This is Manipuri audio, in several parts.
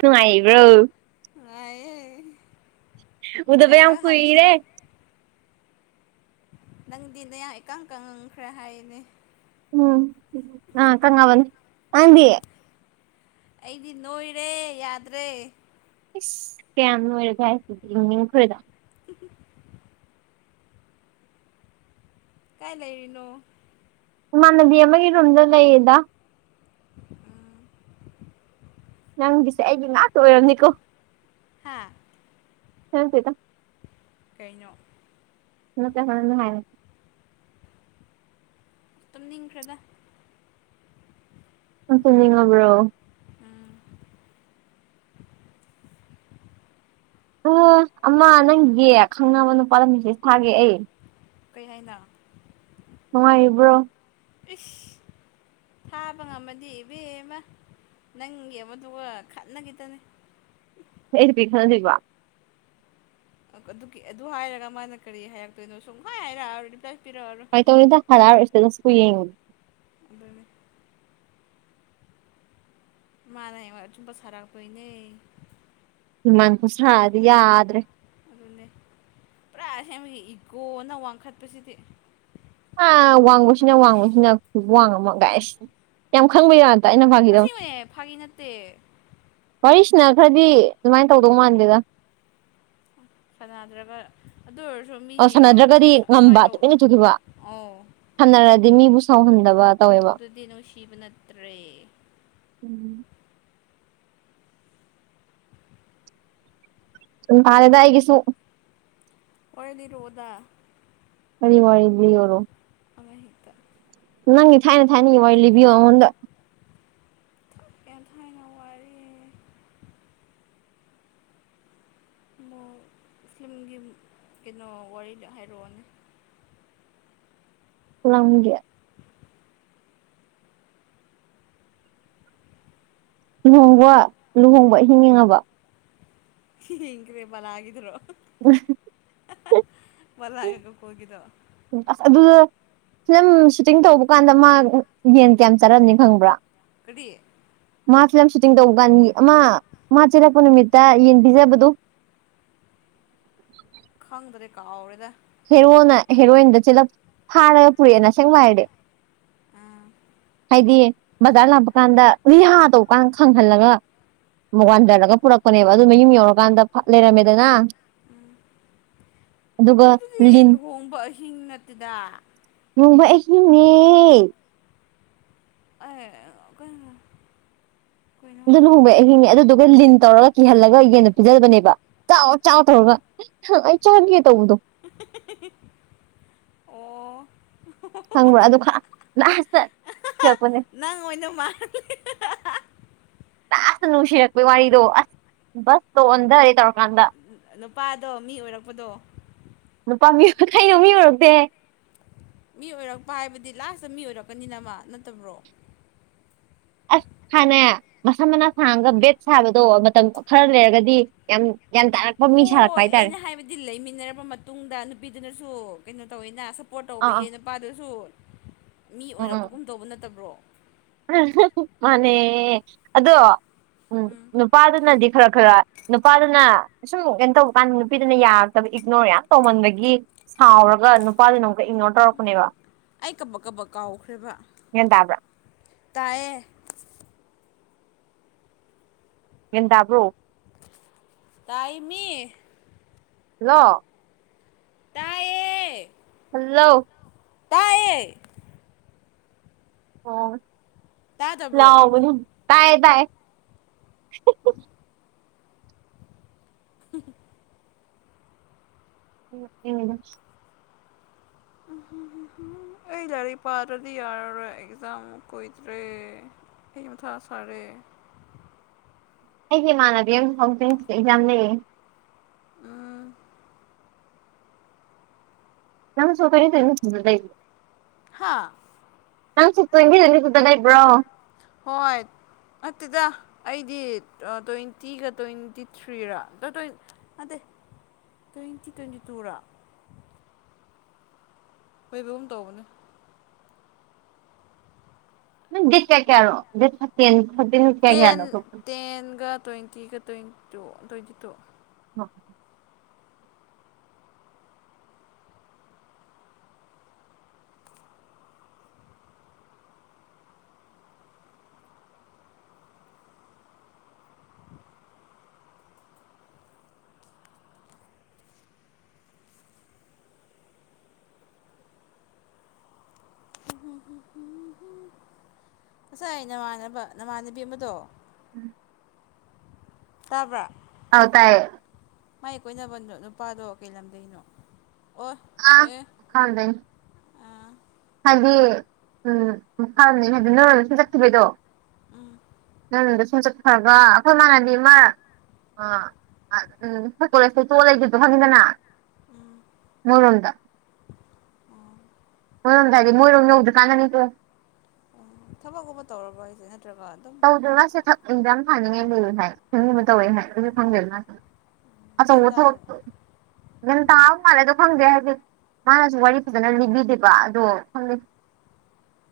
ꯅꯨꯡꯉꯥꯏꯔꯤꯕ꯭ꯔꯣ ꯉꯨꯉꯥꯏꯌ‌ꯦ ꯎꯗꯕ ꯌꯥꯝ ꯀꯌꯥꯔꯛ ꯍꯪꯁꯤꯔ ꯀꯨꯏꯔꯦ ꯅꯪꯗꯤ ꯅꯌꯥ ꯏꯀꯪ ꯀꯪꯉꯪꯈ꯭ꯔꯦ ꯍꯥꯏꯅꯦ ꯎꯝ ꯀꯉꯕꯅꯤ ꯅꯗꯤ ꯑꯩꯗꯤ ꯅꯣꯏꯔꯦ ꯌꯥꯗ꯭ꯔꯦ ꯏꯁꯁ ꯀꯌꯥꯝ ꯂꯣꯏꯔꯦꯒ ꯍꯥꯏꯁꯤꯦꯈꯔꯗ [unintelligible] ꯀꯥꯏ ꯂꯩꯔꯤꯅꯣ ꯃꯥꯟꯅꯕꯤ ꯑꯃꯒꯤ ꯔꯨꯝꯝꯗ ꯂꯩꯌꯦꯗ ꯎꯝ ꯅꯪꯒꯤꯁꯦ ꯑꯩꯒꯤ ꯉꯥꯛꯇ ꯑꯣꯏꯔꯝꯅꯤꯀꯣ ꯍꯥꯥ ꯈꯪꯗ‌ꯦꯗ ꯀꯩꯩꯅꯣ ꯅꯠꯇ‌ꯦ ꯍ‌ꯣꯔ‌ꯦꯟ ꯅꯨꯉꯥꯏꯅ ꯇꯨꯝꯅꯤꯡꯈ꯭ꯔꯗ ꯅꯪ ꯇꯨꯝꯅꯤꯡꯉꯕ꯭ꯔꯣ ꯎꯝ ꯑꯣ ꯑꯃ ꯅꯪꯒꯤ ꯈꯪꯅꯕ ꯅꯨꯄꯥꯗꯨ ꯃ‌ꯦꯁ‌ꯦꯖ ꯊꯥꯒ‌ꯦ ꯑꯩ ꯀꯩ ꯍꯥꯏꯅ‌ꯣ ꯅꯨꯡꯉꯥꯏꯔꯤꯕ꯭ꯔꯣ ꯏꯁ ꯊꯥꯕ ꯉꯝꯃꯗꯤ ꯏꯕꯦꯝꯕ ꯅꯪꯒꯤꯕꯗꯨꯒ ꯈꯠꯅꯈꯤꯇꯅꯤ ꯑꯩ ꯅꯨꯄꯤ ꯈꯠꯅꯗ‌ꯣꯏꯕ ꯑꯗꯨ ꯑꯗꯨ ꯍꯥꯏꯔꯒ ꯃꯥꯅ ꯀꯔꯤ ꯍꯥꯏꯔꯛꯇꯣꯏꯅꯣ ꯁꯨꯝ ꯍꯥꯏꯔꯛꯑꯔ ꯔꯤꯄ꯭ꯂꯥꯏ ꯄꯤꯔꯛꯑꯔ‌ꯣꯏ [unintelligible] ꯑꯗꯨꯅꯤ ꯃꯅ ꯍꯌ‌ꯦꯡꯋꯥꯏ ꯑꯆꯨꯝꯕ ꯁꯔꯥꯛꯇ‌ꯣꯏꯅ‌ꯦ ꯍꯨꯃꯥꯡ ꯈꯨꯁꯥꯗꯤ ꯌꯥꯗ꯭ꯔꯦ ꯑꯗꯨꯅꯦ ꯄꯨꯔꯥ ꯑꯁꯦꯡꯕꯒꯤ ꯏꯒꯣꯅ ꯋꯥꯡꯈꯠꯄꯁꯤꯗꯤ ꯑ ꯋꯥꯡꯕꯁꯤꯅ ꯋꯥꯡꯕꯁꯤꯅ ꯋꯥꯡꯉꯃꯒꯥꯏꯁꯤ ꯌꯥꯝ ꯈꯪꯕ ꯌꯥꯗꯦ ꯇ ꯑꯩꯅ ꯐꯒꯤꯗꯕ ꯑꯁꯦꯡꯕꯅꯦ ꯐꯥꯒꯤ ꯅꯠꯇꯦ ꯋꯥꯔꯤꯁꯤꯅ ꯈꯔꯗꯤ ꯑꯗꯨꯃꯥꯏꯅ ꯇꯧꯗꯧ ꯃꯥꯟꯗꯦꯗ ꯐꯅꯗ꯭ꯔꯒ ꯑꯗꯨ ꯑꯣꯏꯔꯁꯨ ꯃꯤ ꯑ ꯌꯦꯡꯉꯣ ꯑ ꯁꯥꯟꯅꯗ꯭ꯔꯒꯗꯤ ꯑꯁꯨꯃꯥꯏꯅ ꯇꯧ ꯑꯣ ꯈꯅꯔꯗꯤ ꯃꯤꯕꯨ ꯁꯥꯎꯍꯟꯗꯕ ꯇꯧꯋꯦꯕ ꯑꯗꯨꯗꯤ ꯅꯨꯡꯁꯤꯕ ꯅꯠꯇ꯭ꯔꯦ ꯎꯝ ꯗꯨꯝ ꯐꯥꯔꯦꯗ ꯑꯩꯒꯤꯁꯨꯨ ꯑꯣꯏꯗꯤꯔꯣꯗ ꯑꯩꯪ ꯋꯥꯔꯤ ꯂꯤꯌꯣꯔꯣ ꯑꯃ ꯍꯦꯛꯇ ꯅꯪꯒꯤ ꯊꯥꯏꯅ -ꯊꯥꯏꯅ ꯋꯥꯔꯤ ꯂꯤꯕꯤꯌꯣꯉꯣꯟꯗ ꯑꯦꯟꯊꯥꯏꯅ ꯊꯥꯏꯅ ꯋꯥꯔꯤ ꯃ ꯐꯤꯂꯝꯒꯤ ꯀꯩꯅꯣ ꯋꯥꯔꯤꯗꯣ ꯍꯥꯏꯔꯛꯑꯣꯅꯦ ꯂꯝꯒꯦ ꯂꯨꯍꯣꯡꯕ- ꯂꯨꯍꯣꯡꯕ ꯑꯍꯤꯡ ꯌꯦꯡꯉꯕ ꯌꯦꯡꯈ꯭ꯔꯦ ꯕꯂꯥꯒꯤꯗꯨꯔꯣ ꯎꯍ [unintelligible] ꯕꯂꯥꯒ ꯒꯣꯀꯨꯜꯒꯤꯗꯣ ꯑꯁ ꯑꯗꯨꯋꯣ ꯐꯤꯂꯝ ꯁꯨꯇꯤꯡ ꯇꯧꯕ ꯀꯥꯟꯗ ꯃꯥ ꯌꯦꯟ ꯀꯌꯥꯝ ꯆꯥꯔꯝꯅꯤ ꯈꯪꯕ꯭ꯔꯥ ꯀꯔꯤ ꯃꯥ ꯐꯤꯂꯝ ꯁꯨꯇꯤꯡ ꯇꯧꯕ ꯀꯥꯟꯒꯤ ꯑꯃ ꯃꯥ ꯆꯦꯜꯂꯛꯄ ꯅꯨꯃꯤꯠꯇ ꯌꯦꯟꯕꯤꯖꯕꯗꯨ ꯈꯪꯗ꯭ꯔꯦ ꯀꯥꯎꯔꯦꯗ ꯍꯦꯔꯣꯅ ꯍꯦꯔꯣꯏꯟꯗ ꯆꯦꯂꯞ ꯐꯥꯔꯦꯅ ꯄꯨꯔꯛꯑꯦꯅ ꯁꯦꯡꯕꯍꯥꯏꯔꯗꯤ ꯎꯝ ꯍꯥꯏꯗꯤ ꯕꯖꯥꯔ ꯂꯥꯛꯄ ꯀꯥꯟꯗ ꯔꯤꯍꯥ ꯇꯧꯀꯥꯟ ꯈꯪꯍꯜꯂꯒ ꯋꯥꯟꯗꯔꯒ ꯄꯨꯔꯛꯄꯅꯦꯕ ꯑꯗꯨ ꯃꯌꯨꯝ ꯌꯧꯔꯀꯥꯟꯗ ꯐ ꯂꯩꯔꯝꯃꯦꯗꯅ ꯎꯝ ꯑꯗꯨꯒ ꯗꯨꯗꯤ ꯂꯤꯟ ꯂꯨꯍꯣꯡꯕ ꯑꯍꯤꯡ ꯅꯠꯇꯦꯗ ꯂꯨꯍꯣꯡꯕ ꯑꯍꯤꯡꯅꯦ ꯑꯦ ꯀꯩꯅꯣ ꯀꯩꯅ ꯑꯗꯨ ꯂꯨꯍꯣꯡꯕꯩ ꯑꯍꯤꯡꯅꯦ ꯑꯗꯨꯗꯨꯒ ꯂꯤꯟ ꯇꯧꯔꯒ ꯀꯤꯍꯜꯂꯒ ꯌꯦꯟꯗꯣ ꯄꯤꯖꯕꯅꯦꯕ ꯆꯥꯎ- ꯆꯥꯎ ꯇꯧꯔꯒ ꯍ ꯑꯩ ꯆꯒꯦ ꯇꯧꯕꯗꯣ ꯑꯣ ꯑꯗꯨ ꯈꯪꯕ꯭ꯔ ꯂꯥꯁꯇ ꯆꯠꯔꯛꯄꯅꯦ ꯅꯪ ꯑꯣꯏꯅ ꯃꯥꯜꯂꯦ ꯂꯥꯁꯇ ꯅꯨꯡꯁꯤꯔꯛ ꯄꯩ ꯋꯥꯔꯤꯗꯣ ꯑꯁ ꯕꯁ ꯇ ꯑꯣꯟꯙꯔꯦ ꯇꯧ ꯅꯨꯄꯥꯗꯣ ꯃꯤ ꯑꯣꯏꯔꯛꯄꯗꯣ ꯅꯨꯄꯥ ꯃꯤ ꯀꯩꯅꯣ ꯃꯤ ꯑꯣꯏꯔꯛꯇꯦꯍꯦ ꯃꯤ ꯑꯣꯏꯔꯛꯄ ꯍꯥꯏꯕꯗꯤ ꯂꯥꯁꯇ ꯃꯤ ꯑꯣꯏꯔꯛꯀꯅꯤꯅꯃ ꯅꯠꯇꯕ꯭ꯔꯣ ꯑꯁ ꯈꯅꯦ ꯃꯁꯝ ꯃꯅꯥ ꯁꯥꯡꯉꯒ ꯕꯦꯠ ꯁꯥꯕꯗꯣ ꯃꯇꯝ ꯈꯔ ꯂꯩꯔꯒꯗꯤ ꯌꯥꯝ ꯒ꯭ꯌꯥꯟ ꯇꯥꯔꯛ ꯍꯣꯏ ꯑꯩꯅ ꯍꯥꯏꯕꯗꯤ ꯂꯩꯃꯤꯟꯅꯔꯕ ꯃꯇꯨꯡꯗ ꯅꯨꯄꯤꯗꯨꯅꯁꯨ ꯀꯩꯅꯣ ꯇꯧꯋꯤꯅ ꯁꯞ ꯄꯣꯔꯠ ꯑꯥ ꯇꯧꯕꯤꯌꯦ ꯑꯥ ꯅꯨꯄꯥꯗꯨꯁꯨ ꯃꯤ ꯎꯝ ꯎꯝ ꯑꯣꯏꯔꯛꯄꯒꯨꯝ ꯇꯧꯕ ꯅꯠꯇꯕ꯭ꯔꯣ ꯃꯥꯅꯦ ꯑꯗꯣ ꯎꯝ ꯅꯨꯄꯥꯗꯨꯅꯗꯤ ꯈꯔ ꯈꯔ ꯅꯨꯄꯥꯗꯨꯅ ꯑꯁꯨꯝ ꯀꯩꯅꯣ ꯇꯧꯕ ꯀꯥꯟꯗ ꯅꯨꯄꯤꯗꯨꯅ ꯌꯥꯔꯛꯇꯕ ꯏꯒꯅꯣꯔ ꯌꯥꯝ ꯇꯧꯃꯟꯕꯒꯤ ꯁꯥꯎꯔꯒ ꯅꯨꯄꯥꯗꯨꯅ ꯑꯃꯨꯛꯀ ꯏꯒꯅꯣꯔ ꯇꯧꯔꯛꯄꯅꯦꯕ ꯑꯩ ꯀꯕꯛ ꯀꯕꯛ ꯀꯥꯎꯈ꯭ꯔꯦꯕ ꯒ꯭ꯌꯥꯟ ꯇꯥꯕ꯭ꯔꯥ ꯇꯥꯏꯌꯦ ꯒ꯭ꯥꯌꯟ ꯇꯥꯕ꯭ꯔꯣ ꯇꯥꯏꯌꯦꯃꯤ ꯍꯜꯂꯣ ꯇꯥꯏꯌꯦ ꯍꯜꯂꯣ ꯇꯥꯏꯑꯦ ꯑꯣ ꯇꯥꯗꯕ꯭ꯔꯣ ꯂꯥꯎꯒꯅꯨ ꯇꯥꯏ ꯇꯥꯏ [unintelligible] [unintelligible] [unintelligible] ꯑꯩ ꯂꯥꯏꯔꯤꯛ ꯄꯥꯗ꯭ꯔꯗꯤ ꯌꯥꯔꯔꯣꯏ ꯑꯦꯛꯖꯥꯝ ꯀꯨꯣꯏꯗ꯭ꯔꯦ ꯑꯩ ꯃꯊꯥ ꯁꯥꯔꯦ ꯑꯩꯒꯤ ꯏꯃꯥꯟꯅꯕꯤ ꯑꯃ ꯐꯗꯛꯖ ꯀ ꯏꯕꯥꯟꯅꯤ ꯎꯝ ꯅꯪꯁꯨ [unintelligible] ꯍꯥꯥ ꯅꯪ ꯆꯨꯞ [unintelligible] ꯁꯨꯛꯇꯅ ꯂꯩꯕ꯭ꯔꯣ ꯍꯣꯏ ꯅꯠꯇꯦꯗ ꯑꯩꯗꯤ ꯇ꯭ꯋꯦꯟꯇꯤꯒ ꯇ꯭ꯋꯦꯟꯇꯤ ꯊ꯭ꯔꯤꯔꯥ [unintelligible] ꯅꯠꯗꯦ ꯇ꯭ꯋꯦꯟꯇꯤ ꯇ꯭ꯋꯦꯟꯇꯤ ꯇꯨꯔꯣ ꯑꯈꯣꯏꯗꯤ ꯑꯗꯨꯝ ꯇꯧꯕꯅꯦ ꯅꯪ ꯗꯦꯠ ꯀꯌꯥ ꯀꯌꯥꯔꯣ [unintelligible] ꯇꯦꯟ ꯇꯦꯟꯒ ꯇ꯭ꯋꯦꯟꯇꯤꯒ ꯇ꯭ꯋꯦꯟ ꯇꯨ ꯇ꯭ꯋꯦꯟꯇꯤ ꯇꯨ [inaudible] [inaudible] [unintelligible] ꯉꯁꯥꯏ ꯅꯃꯥꯟꯅꯕ ꯅꯃꯥꯟꯅꯕꯤ ꯑꯃꯗꯣ ꯎꯝ ꯇꯥꯕ꯭ꯔꯥ ꯑꯧ ꯇꯥꯏꯌꯦ ꯃꯥꯏ ꯀꯣꯏꯅꯕꯗꯣ ꯅꯨꯄꯥꯗꯣ ꯀꯩ ꯂꯝꯗꯩꯅꯣ ꯑꯣ ꯑꯥ ꯑꯦ ꯈꯪꯗꯦꯅꯦ ꯑꯥ ꯍꯥꯏꯗꯤ ꯎꯝ ꯃꯈꯥꯅꯦ ꯍꯥꯏꯗꯤ ꯅꯪꯁꯨ ꯆꯠꯈꯤꯕꯩꯗꯣ ꯎꯝ ꯅꯪꯗꯤ ꯁꯣꯝ ꯆꯠꯈ꯭ꯔꯒ ꯑꯩꯈꯣꯏ ꯏꯃꯥꯟꯅꯕꯤ ꯑꯃꯥ ꯑꯥ ꯎꯝ ꯑꯈꯣꯏ ꯀꯣꯂꯦꯁꯇꯩ ꯇꯣꯛꯑꯒ ꯂꯩꯒꯤꯕꯗꯣ ꯈꯪꯉꯤꯗꯅ ꯃꯣꯏꯔꯣꯝꯗ ꯃꯣꯏꯔꯣꯝ ꯍꯥꯏꯗꯤ ꯃꯣꯏꯔꯣꯝ ꯌꯧꯗ꯭ꯔꯤ ꯀꯥꯟꯗꯅꯤ ꯀꯣ ꯊꯥꯕꯛꯀꯨꯝꯕ ꯇꯧꯔꯕ ꯍꯥꯏꯁꯦ ꯅꯠꯇ꯭ꯔꯒ ꯑꯗꯨꯝ ꯇꯧꯗꯦꯗ [unintelligible] ꯒ꯭ꯌꯥꯟ ꯑꯆꯧꯕ ꯊꯥꯕꯛ ꯇꯥꯕ꯭ꯔꯣ ꯒ꯭ꯌꯥꯟ ꯇꯥꯕ ꯃꯥꯜꯂꯦ ꯑꯗꯣ ꯈꯪꯗꯦ ꯍꯥꯏꯗꯤ ꯃꯥꯅꯁꯨ ꯋꯥꯔꯤ ꯐꯖꯅ ꯂꯤꯕꯤꯗꯦꯕ ꯑꯗꯣ ꯈꯪꯗꯦ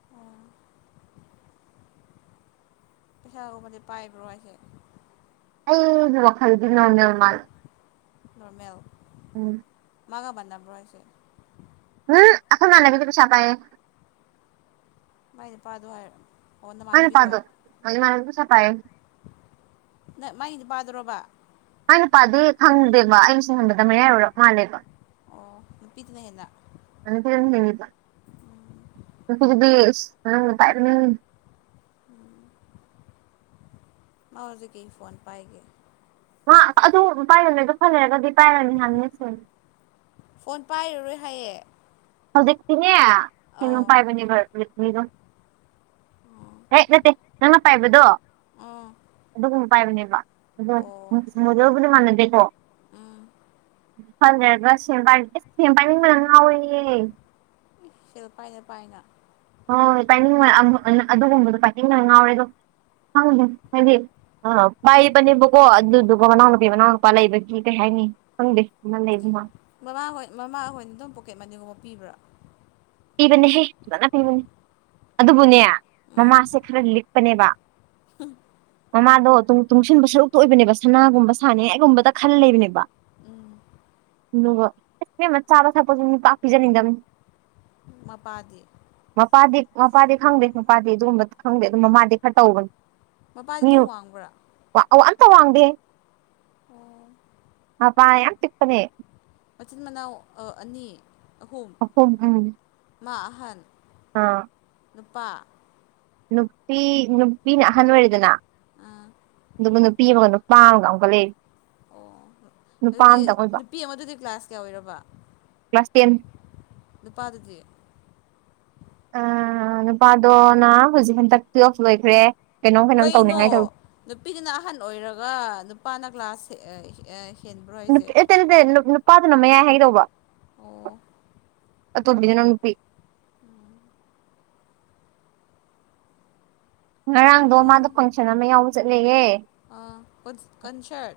[inaudible] ꯄꯩꯁꯥꯒꯨꯝꯕꯗꯤ ꯄꯥꯏꯕ꯭ꯔꯣ ꯍꯥꯏꯁꯦ꯫ ꯑꯩꯒꯤ ꯋꯥꯈꯜꯗꯤ ꯅꯣꯔꯃꯦꯜ ꯃꯥꯜꯂꯦ꯫ ꯅꯣꯔꯃꯦꯜ꯫ ꯎꯝ꯫ ꯃꯥꯒ ꯃꯥꯟꯅꯕ꯭ꯔꯣ ꯍꯥꯏꯁꯦ꯫ ꯎꯝ ꯑꯈꯣꯏ ꯃꯥꯥꯟꯅꯕꯤꯗꯤ ꯄꯩꯁꯥ ꯄꯥꯏꯌꯦ꯫ ꯃꯥꯏ ꯅꯨꯄꯥꯗꯣ ꯍꯥꯏꯔ꯫ ꯑꯣ ꯃꯥꯥꯏ ꯅꯨꯄꯥꯗꯣ ꯅꯃꯥꯟꯅꯕꯤꯗꯣ [unintelligible] ꯏꯃꯥꯟꯅꯕꯤ ꯄꯩꯁꯥ ꯄꯥꯏꯌꯦ꯫ ꯅꯠ ꯃꯥꯏ ꯅꯨꯄꯥꯗꯨꯔꯣꯕ꯫ ꯃꯥꯏ ꯅꯨꯄꯥꯗꯤ ꯈꯪꯗꯦꯕ ꯑꯩꯅ ꯁꯨꯝ ꯈꯟꯕꯗ ꯃꯌꯥꯏ ꯑꯣꯏꯔꯞ ꯃꯥꯜꯂꯦꯕ꯫ ꯑꯣ ꯅꯨꯄꯤꯗꯨꯅ ꯍꯦꯟꯅ ꯅꯨꯄꯤꯗꯨꯅ ꯍꯦꯜꯂꯦꯕ ꯅꯨꯄꯤꯗꯨꯗꯤ ꯏꯁ [unintelligible] ꯄꯥꯏꯕꯅꯦ꯫ ꯃꯥ ꯍꯧꯖꯤꯛ ꯀꯩ ꯐꯣꯟ ꯄꯥꯏꯒꯦ꯫ ꯃꯥ ꯑꯗꯨꯝ ꯄꯥꯏꯔꯝꯃꯦꯕ ꯈꯔ ꯂꯩꯔꯒꯗꯤ ꯄꯥꯏꯔꯅꯤ ꯍꯥꯏꯝꯅꯦ ꯁꯦꯝ꯫ ꯐꯣꯟ ꯄꯥꯏꯔꯔꯣꯏ ꯍꯥꯏꯌꯦ꯫ ꯍꯧꯖꯤꯛꯇꯤꯅꯦ ꯀꯩꯅꯣ ꯑꯧ ꯄꯥꯏꯕꯅꯦꯕ ꯔꯦꯠꯃꯤꯗꯣ ꯎꯝ ꯍꯦꯛ ꯅꯠꯇꯦ ꯅꯪꯅ ꯄꯥꯏꯕꯗꯣ ꯑꯥ꯫ ꯑꯗꯨꯒꯨꯝꯕ ꯄꯥꯏꯕꯅꯦꯕ ꯑꯗꯣ [unintelligible] ꯃꯣꯗꯦꯜ ꯄꯨꯗꯤ ꯃꯥꯟꯅꯗꯦꯀꯣ ꯎꯝ ꯈꯔ ꯂꯩꯔꯒ ꯁꯦꯝ [unintelligible] ꯏꯁ ꯁꯦꯝ ꯄꯥꯏꯅꯤꯡꯕꯅ ꯉꯥꯎꯔꯦ ꯌꯦ꯫ ꯁꯦꯜ ꯄꯥꯏꯅ ꯄꯥꯏꯅ꯫ ꯍꯣꯏ ꯄꯥꯏꯅꯤꯡꯕ [unintelligible] ꯑꯗꯨꯒꯨꯝꯕꯗꯣ ꯄꯥꯏꯅꯤꯡꯕꯅꯦ ꯉꯥꯎꯔꯦ ꯑꯗꯣ ꯈꯪꯗꯦ ꯍꯥꯏꯗꯤ ꯑ ꯄꯥꯏꯕꯅꯦꯕꯀꯣ ꯑꯗꯨꯗꯨꯒ ꯃꯅꯥꯎꯅꯨꯄꯤ ꯃꯅꯥꯎꯅꯨꯄꯥ ꯂꯩꯕꯒꯤ ꯀꯩ ꯍꯥꯏꯅꯤ ꯈꯪꯗꯦ ꯑꯃ ꯂꯩꯕ [unintelligible] ꯃꯃꯥꯍꯣꯏ ꯃꯃꯥꯍꯣꯏꯅ ꯑꯗꯨꯝ ꯄꯣꯀꯦꯠ ꯃꯅꯤꯒꯨꯝꯕ ꯄꯤꯕ꯭ꯔꯥ꯫ ꯄꯤꯕꯅꯦꯍꯦ ꯐꯖꯅ ꯄꯤꯕꯅꯤ꯫ ꯑꯗꯨꯕꯨꯅꯦ ꯎꯝ ꯃꯃꯥꯁꯦ ꯈꯔ ꯂꯤꯛꯄꯅꯦꯕ꯫ ꯃꯃꯥꯗꯣ ꯇꯨꯡ ꯇꯨꯡꯁꯤꯟꯕ ꯁꯔꯨꯛꯇ ꯑꯣꯏꯕꯅꯦꯕ ꯁꯅꯥꯒꯨꯝꯕ ꯁꯥꯅꯤꯡꯉꯥꯏꯒꯨꯝꯕꯗ ꯈꯜ ꯂꯩꯕꯅꯦꯕ꯫ ꯎꯝ꯫ ꯑꯗꯨꯒ ꯏꯁ ꯏꯕꯦꯝꯃ ꯆꯥꯕ ꯊꯛꯄꯁꯨ ꯃꯤ ꯄꯥꯛ ꯄꯤꯖꯅꯤꯡꯗꯕꯅꯤ꯫ ꯃꯄꯥꯗꯤ꯫ ꯃꯄꯥꯗꯤ ꯃꯄꯥꯗꯤ ꯈꯪꯗꯦ ꯃꯄꯥꯗꯤ ꯑꯗꯨꯒꯨꯝꯕ ꯈꯪꯗꯦ ꯑꯗꯨ ꯃꯃꯥꯗꯤ ꯈꯔ ꯇꯧꯕꯅꯤ꯫ ꯃꯄꯥꯗꯤ ꯑꯗꯨꯝ ꯋꯥꯡꯕ꯭ꯔꯥ꯫ ꯋꯥ-ꯑ-ꯋꯥ ꯑꯝꯇ ꯋꯥꯡꯗꯦ ꯑꯣ ꯃꯄꯥ ꯌꯥꯝ ꯄꯤꯛꯄꯅꯦ꯫ ꯃꯆꯤꯟ ꯃꯅꯥꯎ ꯑ ꯑꯅꯤ ꯑꯍꯨꯝ꯫ ꯑꯍꯨꯝ ꯎꯝ꯫ ꯃꯥ ꯑꯍꯟ꯫ ꯑꯥ꯫ ꯅꯨꯄꯥ‌꯫ ꯅꯨꯄꯤ ꯅꯨꯄꯤꯅ ꯑꯍꯟ ꯑꯣꯏꯔꯦꯗꯅ ꯑꯥ ꯑꯗꯨꯒ ꯅꯨꯄꯤ ꯑꯃꯒ ꯅꯨ ꯄꯥ ꯑꯝꯒ ꯑꯃꯨꯛꯀ ꯂꯩꯔꯤ꯫ ꯑꯣ ꯅꯨꯄꯥ ꯑꯗꯨꯗꯤ ꯑꯃꯇꯪ ꯑꯣꯏꯕ ꯅꯨꯄꯤ ꯑꯃꯗꯨꯗꯤ ꯀ꯭ꯂꯥꯁ ꯀ꯭ꯌꯥ ꯑꯣꯏꯔꯕ꯫ Class ten. ꯅꯨꯄꯥꯗꯨꯗꯤ ꯑꯥ ꯅꯨꯄꯥꯗꯣꯅ ꯍꯧꯖꯤꯛ ꯍꯟꯗꯛ ꯇꯨꯋꯦꯜꯐ ꯂꯣꯏꯈ꯭ꯔꯦ ꯀꯩꯅꯣꯝ ꯀꯩꯅꯣꯝ ꯀꯩꯅꯣ ꯇꯧꯅꯤꯡꯉꯥꯏ ꯇꯧꯔꯤ ꯅꯨꯄꯤꯗꯨꯅ ꯑꯍꯟ ꯑꯣꯏꯔꯒ ꯅꯨꯄꯥꯅ ꯀ꯭ꯂꯥꯁ ꯑꯥ ꯑꯥ ꯅꯨ ꯑꯦꯇꯦ ꯅꯠꯇꯦ ꯅꯨꯄꯥꯗꯨꯅ ꯃꯌꯥꯏ ꯍꯥꯏꯒꯦ ꯇꯧꯕ ꯑꯣ ꯑꯇꯣꯝꯕꯤꯗꯨꯅ ꯅꯨꯄꯤ ꯉꯔꯥꯡꯗꯣ ꯇꯨꯝꯃꯦ ꯃꯥꯗꯣ ꯐꯪꯁꯟ ꯑꯃ ꯌꯥꯎꯕ ꯆꯠꯂꯦꯌꯦ ꯑꯥ ꯀꯣꯟꯁ ꯀꯟꯁꯔꯠ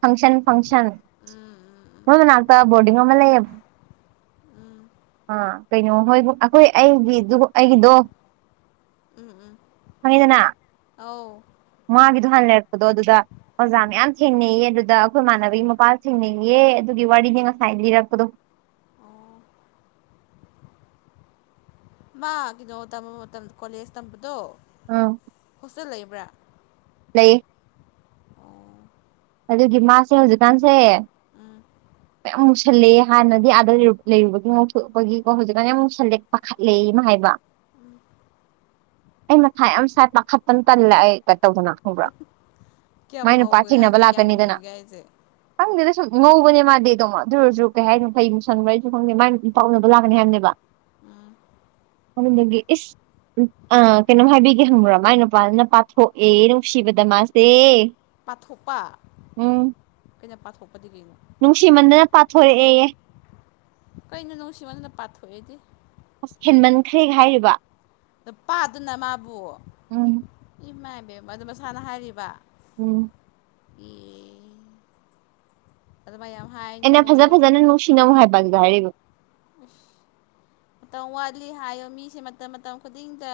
ꯐꯪꯁꯟ ꯐꯪꯁꯟ ꯎꯝ ꯃꯣꯏ ꯃꯅꯥꯛꯇ ꯕꯣꯔꯗꯤꯡ ꯑꯃ ꯂꯩꯌꯦꯕ ꯎꯝ ꯑꯥ ꯀꯩꯅꯣ ꯍꯣꯏꯕꯨꯛ ꯑꯩꯈꯣꯏ ꯑꯩꯒꯤꯗꯨ ꯑꯩꯒꯤꯗꯣ ꯎꯝ ꯎꯝ ꯈꯪꯉꯤꯗꯅ ꯑꯧ ꯃꯥꯒꯤꯗꯣ ꯍꯥꯟꯅ ꯂꯩꯔꯛꯄꯗꯣ ꯑꯗꯨꯗ ꯑꯣꯖꯥ ꯃꯌꯥꯝ ꯊꯦꯡꯅꯩꯌꯦ ꯑꯗꯨꯗ ꯑꯩꯈꯣꯏ ꯃꯥꯟꯅꯅꯕꯤꯒꯤ ꯃꯄꯥ ꯊꯦꯡꯅꯩꯌꯦ ꯑꯗꯨꯒꯤ ꯋꯥꯔꯤꯅꯤ ꯉꯁꯥꯏ ꯂꯤꯔꯛꯄꯗꯣ ꯑꯣ ꯃꯥꯒꯤꯗꯣ ꯇꯝꯕ ꯃꯇꯝꯗ ꯀꯣꯂꯦꯖ ꯇꯝꯕꯗꯣ ꯑꯪ ꯍꯣꯁꯇꯦꯜ ꯂꯩꯕ꯭ꯔꯥ ꯂꯩꯌꯦ ꯑꯣ ꯑꯗꯨꯒꯤ ꯃꯥꯁꯦ ꯍꯧꯖꯤꯛꯀꯥꯟꯁꯦ [inaudible] ꯃꯌꯥꯝ ꯃꯨꯁꯜꯂꯦꯌꯦ ꯍꯟꯅꯗꯤ ꯑꯗꯥ ꯂꯩ ꯂꯩꯔꯨꯕꯒꯤ ꯉꯥꯎꯊꯣꯛꯄꯒꯤꯀꯣ ꯍꯧꯖꯤꯛꯀꯥꯟ ꯌꯥꯝ ꯃꯨꯁꯜꯂꯦ ꯄꯥꯈꯠꯂꯦꯌꯦ ꯃꯥ ꯍꯥꯏꯕ ꯎꯝ ꯑꯩ ꯃꯊꯥ ꯌꯥꯝ ꯁꯥꯏ ꯄꯥꯈꯠꯄꯅ ꯇꯜꯂ ꯑꯩ ꯀꯥ ꯇꯧꯗꯅ ꯈꯪꯕ꯭ꯔꯥ ꯀꯌꯥꯝ ꯃꯥꯏ ꯅꯨꯄꯥ ꯉꯧꯒꯦ ꯊꯦꯡꯅꯕ ꯍꯥꯏꯕꯗꯤ ꯀꯌꯥꯝ ꯂꯥꯛꯀꯅꯤꯗꯅ ꯃꯨꯒꯦ ꯍꯥꯏꯖꯦ ꯈꯪꯗꯦꯗ ꯁꯨꯝ ꯉꯧꯕꯅꯦ ꯃꯥꯗꯤ ꯑꯗꯨꯝ ꯑꯗꯨ ꯑꯣꯏꯔꯖꯨ ꯀꯩ ꯍꯥꯏꯅꯩ ꯀꯩ ꯃꯨꯁꯟꯕ꯭ꯔꯥ ꯑꯩꯖꯨ ꯈꯪꯗꯦ ꯃꯥ ꯄꯥ ꯎꯅꯕ ꯂꯥꯛꯀꯅꯤ ꯍꯥꯏꯕꯅꯦꯕ ꯎꯝ ꯑꯗꯨꯗꯨꯒꯤ ꯏꯁ ꯑꯥ ꯀꯩꯅꯣꯝ ꯍꯥꯏꯕꯤꯒꯦ ꯈꯪꯕ꯭ꯔꯣ ꯃꯥꯏ ꯅꯨꯄꯥꯗꯨꯅ ꯄꯥꯊꯣꯛꯑꯦ ꯅꯨꯡꯁꯤꯕꯗ ꯃꯥꯁꯦ ꯄꯥꯊꯣꯛꯄ ꯎꯝ ꯀꯩꯅ ꯄꯥꯊꯣꯛꯄꯗꯤ ꯀꯩꯅꯣ ꯅꯨꯡꯁꯤꯃꯟꯗꯅ ꯄꯥꯊꯣꯔꯛꯑꯦꯌꯦ ꯀꯩꯅꯣ ꯅꯨꯡꯁꯤꯃꯟꯗꯅ ꯄꯥꯊꯣꯛꯑꯦꯗꯤ ꯑꯁ ꯍꯦꯟꯃꯟꯈ꯭ꯔꯦꯒ ꯍꯥꯏꯔꯤꯕ ꯅꯨꯄꯥꯗꯨꯅ ꯃꯥꯕꯨ ꯎꯝ ꯏꯃꯥ ꯏꯕꯦꯝꯃ ꯑꯗꯨ ꯃꯁꯥꯅ ꯍꯥꯏꯔꯤꯕ ꯎꯝ ꯑꯦ ꯑꯗꯨꯃꯥꯏ ꯌꯥꯝ ꯍꯥꯏꯅꯣꯌꯣ [unintelligible] ꯍꯥꯏꯕꯗꯖꯨ ꯍꯥꯏꯔꯛꯏꯕ ꯑꯁ ꯃꯇꯝ ꯋꯥꯠꯂꯤ ꯍꯥꯏꯌꯣ ꯃꯤꯁꯦ ꯃꯇꯝ ꯃꯇꯝ ꯈꯨꯗꯤꯡꯗ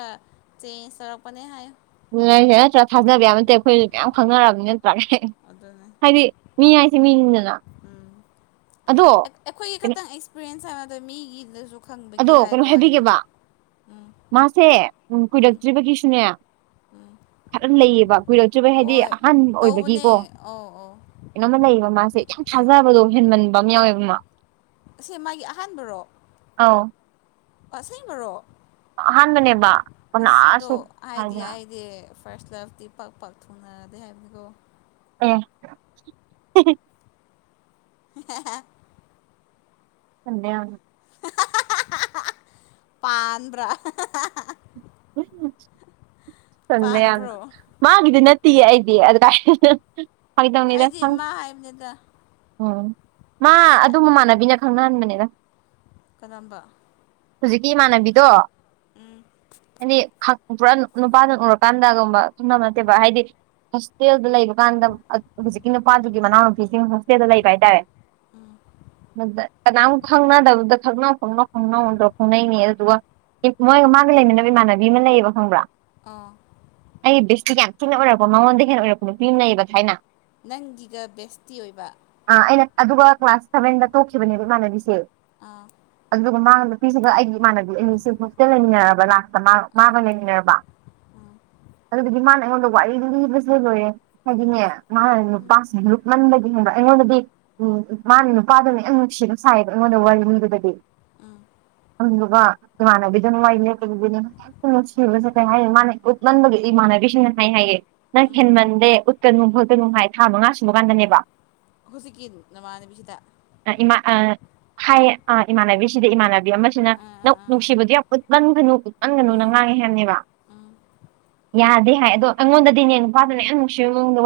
ꯆꯦꯟꯖ ꯇꯧꯔꯛꯄꯅꯦ ꯍꯥꯏꯌꯣ ꯑꯗꯨꯅꯦ ꯍꯥꯏꯁꯦ ꯅꯠꯇ꯭ꯔꯥ ꯊꯥꯖꯕ ꯌꯥꯕ ꯅꯠꯇꯦ ꯑꯩꯈꯣꯏꯅ ꯃꯌꯥꯝ ꯈꯪꯅꯔꯕꯅꯤꯅ ꯅꯠꯇ꯭ꯔꯥ ꯑꯗꯨꯅꯦ ꯍꯥꯏꯗꯤ ꯃꯤ ꯍꯥꯏꯁꯦ ꯃꯤꯅꯤꯗꯅ ꯎꯝ ꯑꯗꯣ ꯑꯩꯈꯣꯏꯒꯤ ꯀꯩꯅꯣ ꯈꯛꯇꯪ ꯑꯦꯛꯁꯄꯤꯔꯌꯦꯟꯁ ꯍꯥꯏꯕ ꯅꯠꯇꯕ ꯃꯤꯒꯤꯗꯖꯨ ꯑꯗꯣ ꯀꯩꯅꯣ ꯍꯥꯏꯕꯤꯒꯦꯕ ꯎꯝ ꯃꯥꯁꯦ ꯎꯝ ꯀꯨꯏꯔꯛꯇ꯭ꯔꯤꯕꯒꯤꯁꯨꯅꯦ ꯈꯔ ꯂꯩꯌꯦꯕ ꯀꯨꯏꯔꯛꯇ꯭ꯔꯤꯕꯩ ꯍꯥꯏꯗꯤ ꯍꯣꯏ ꯑꯍꯥꯟꯕ ꯇꯧꯕꯅꯦ ꯑꯣꯏꯕꯒꯤꯀꯣ ꯑꯧ ꯑꯧ ꯀꯩꯅꯣꯃ ꯂꯩꯌꯦꯕ ꯃꯥꯁꯦ ꯌꯥꯝ ꯊꯥꯖꯕꯗꯣ ꯍꯦꯟꯃꯟꯕ ꯑꯃ ꯌꯥꯎꯋꯦꯕ ꯃꯥ ꯑꯁꯦ ꯃꯥꯒꯤ ꯑꯍꯥꯟꯕꯔꯣ ꯑꯥꯎ ꯑꯁꯦꯡꯕꯔꯣ ꯑꯍꯥꯟꯕꯅꯦꯕ ꯑꯁ ꯑꯗꯣ ꯀꯅꯥꯁꯨ ꯍꯥꯏꯗꯤ ꯍꯥꯏꯗꯤ ꯐꯔꯁ ꯂꯞ ꯄꯥꯛ ꯄꯥꯛ ꯊꯨꯡꯅꯗꯦ ꯍꯥꯏꯕꯅꯤꯀꯣ ꯑꯦ [unintelligible] ꯀꯟꯗꯦꯝ ꯄꯥꯟꯕ꯭ꯔꯥ ꯆꯝꯃꯦ ꯌꯥꯝꯅ ꯄꯥꯟꯕ꯭ꯔꯣ ꯃꯥꯒꯤꯗꯤ ꯅꯠꯇꯤꯌꯦ ꯑꯩꯗꯤ ꯑꯗꯨ ꯀꯥꯏꯗ ꯐꯒꯤ ꯇꯧꯕꯅꯤꯗ ꯑꯩꯗꯤ ꯈꯪꯗꯦ ꯃꯥ ꯍꯥꯏꯕꯅꯤꯗ ꯑꯣ ꯃꯥ ꯑꯗꯨ ꯃꯃꯥꯟꯅꯕꯤꯅ ꯈꯪꯅꯍꯟꯕꯅꯦꯗ ꯀꯔꯝꯕ ꯍꯧꯖꯤꯛꯀꯤ ꯏꯃꯥꯟꯅꯕꯤꯗꯣ ꯎꯝ ꯍꯥꯏꯗꯤ ꯍꯛ ꯄꯨꯔꯥ ꯅꯨꯄꯥꯗꯨ ꯎꯔꯀꯥꯟꯗꯒꯨꯝꯕ ꯈꯪꯅꯕ ꯅꯠꯇꯦꯕ ꯍꯥꯏꯗꯤ ꯍꯣꯁꯇꯦꯜꯗ ꯂꯩꯕ ꯀꯥꯟꯗ ꯍꯧꯖꯤꯛꯀꯤ ꯅꯨꯄꯥꯗꯨꯒꯤ ꯃꯅꯥꯎ ꯅꯨꯄꯤꯁꯤꯡ ꯍꯣꯁꯇꯦꯜꯗ ꯂꯩꯕ ꯍꯥꯏꯇꯥꯔꯦ ꯎꯝ ꯑꯗ ꯀꯅꯥꯝ ꯈꯪꯅꯗꯕꯗ ꯈꯪꯅꯧ ꯈꯪꯅꯧ ꯈꯪꯅꯧꯇꯧꯔ ꯈꯪꯅꯩꯅꯦꯌꯦ ꯑꯗꯨꯒ ꯃꯣꯏꯒ ꯃꯥꯒ ꯂꯩꯃꯤꯟꯅ ꯈꯣꯏꯃꯥꯟꯅꯕꯤ ꯑꯃ ꯂꯩꯌꯦꯕ ꯈꯪꯕ꯭ꯔꯥ ꯑꯥ ꯑꯩ ꯕꯦꯁꯇꯤ ꯌꯥꯝ ꯊꯤꯅ ꯑꯣꯏꯔꯛꯄ ꯃꯉꯣꯟꯗꯩ ꯍꯦꯟꯅ ꯑꯣꯏꯔꯛꯄ ꯅꯨꯄꯤ ꯑꯃ ꯂꯩꯩꯌꯦꯕ ꯊꯥꯏꯅ ꯅꯪꯒꯤꯒ ꯕꯦꯁꯇꯤ ꯑꯣꯏꯕ ꯑ ꯑꯩꯅ ꯑꯗꯨꯒ ꯀ꯭ꯂꯥꯁ ꯁꯚꯦꯟꯗ ꯇꯣꯛꯈꯤꯕꯅꯦꯕ ꯏꯃꯥꯟꯅꯕꯤꯁꯦ ꯑꯥ ꯑꯗꯨꯗꯨꯒ ꯃꯥꯒ ꯅꯨꯄꯤꯁꯤꯒ ꯑꯩꯒꯤ ꯏꯃꯥꯟꯅꯕꯤ ꯑꯅꯤꯁꯤ ꯍꯣꯁꯇꯦꯜ ꯂꯩꯃꯤꯟꯅꯔꯑꯕ ꯂꯥꯁꯇ ꯃꯥ ꯑꯥ ꯃꯥꯒ ꯂꯩꯃꯤꯟꯅꯔꯕ ꯎꯝ ꯑꯗꯨꯗꯤꯒꯤ ꯃꯥꯅ ꯑꯩꯉꯣꯟꯗ ꯋꯥꯔꯤ ꯂꯤꯕꯁꯤ ꯂꯣꯏꯔꯦ ꯍꯥꯏꯗꯤꯅꯦ ꯃꯥꯅ ꯎꯝ ꯅꯨꯄꯥꯁꯤ ꯂꯨꯞꯃꯟꯕꯒꯤ ꯍꯦꯟꯕ ꯑꯩꯉꯣꯟꯗꯗꯤ ꯎꯝ ꯃꯥꯅ ꯅꯨꯄꯥꯗꯨꯅ ꯌꯥꯝ ꯅꯨꯡꯁꯤꯕ ꯁꯥꯔꯤꯕ ꯑꯩꯉꯣꯟꯗ ꯋꯥꯔꯤ ꯂꯤꯕꯗꯗꯤ ꯑꯥ ꯑꯗꯨꯗꯨꯒ ꯏꯃꯥꯟꯅꯕꯤꯗꯨꯅ ꯋꯥꯔꯤ ꯂꯤꯔꯛꯄꯒꯤ [unintelligible] ꯅꯨꯡꯁꯤꯕꯁꯨ ꯀꯩ ꯍꯥꯏꯅꯤ ꯃꯥꯅ ꯎꯠꯃꯟꯕꯒꯤ ꯏꯃꯥꯟꯅꯕꯤꯁꯤꯡꯅ ꯍꯥꯏ ꯍꯥꯏꯌꯦ ꯅꯪ ꯎꯝ ꯍꯦꯟꯃꯟꯂꯦ ꯎꯠꯀꯅꯨ ꯈꯣꯠꯀꯅꯨ ꯍꯥꯏ ꯊꯥ ꯃꯉꯥ ꯁꯨꯕ ꯀꯥꯟꯗꯅꯦꯕ ꯍꯨꯖꯤꯛꯀꯤ ꯅꯃꯥꯅꯤꯕꯤꯁꯤꯗ ꯑ ꯏꯃꯥ ꯑ ꯍꯥꯏꯌꯦ ꯑ ꯏꯃꯥꯟꯅꯕꯤꯁꯤꯗ ꯏꯃꯥꯟꯅꯕꯤ ꯑꯃꯁꯤꯅ ꯑꯥ ꯑꯥ ꯅꯪ ꯑꯥ ꯅꯨꯡꯁꯤꯕꯗꯨ ꯌꯥꯝ ꯎꯠ ꯃꯟꯒꯅꯨ ꯎꯠꯃꯟꯒꯅꯨꯅ ꯑꯥ ꯉꯥꯡꯉꯦ ꯍꯦꯕꯅꯦꯕ ꯎꯝ ꯌꯥꯗꯦ ꯍꯥꯏ ꯑꯗꯣ ꯑꯩꯉꯣꯟꯗꯗꯤꯅꯦ ꯅꯨꯄꯥꯗꯨꯅ ꯌꯥꯝ ꯅꯨꯡꯁꯤꯕ ꯃꯑꯣꯡꯗ ꯋꯥ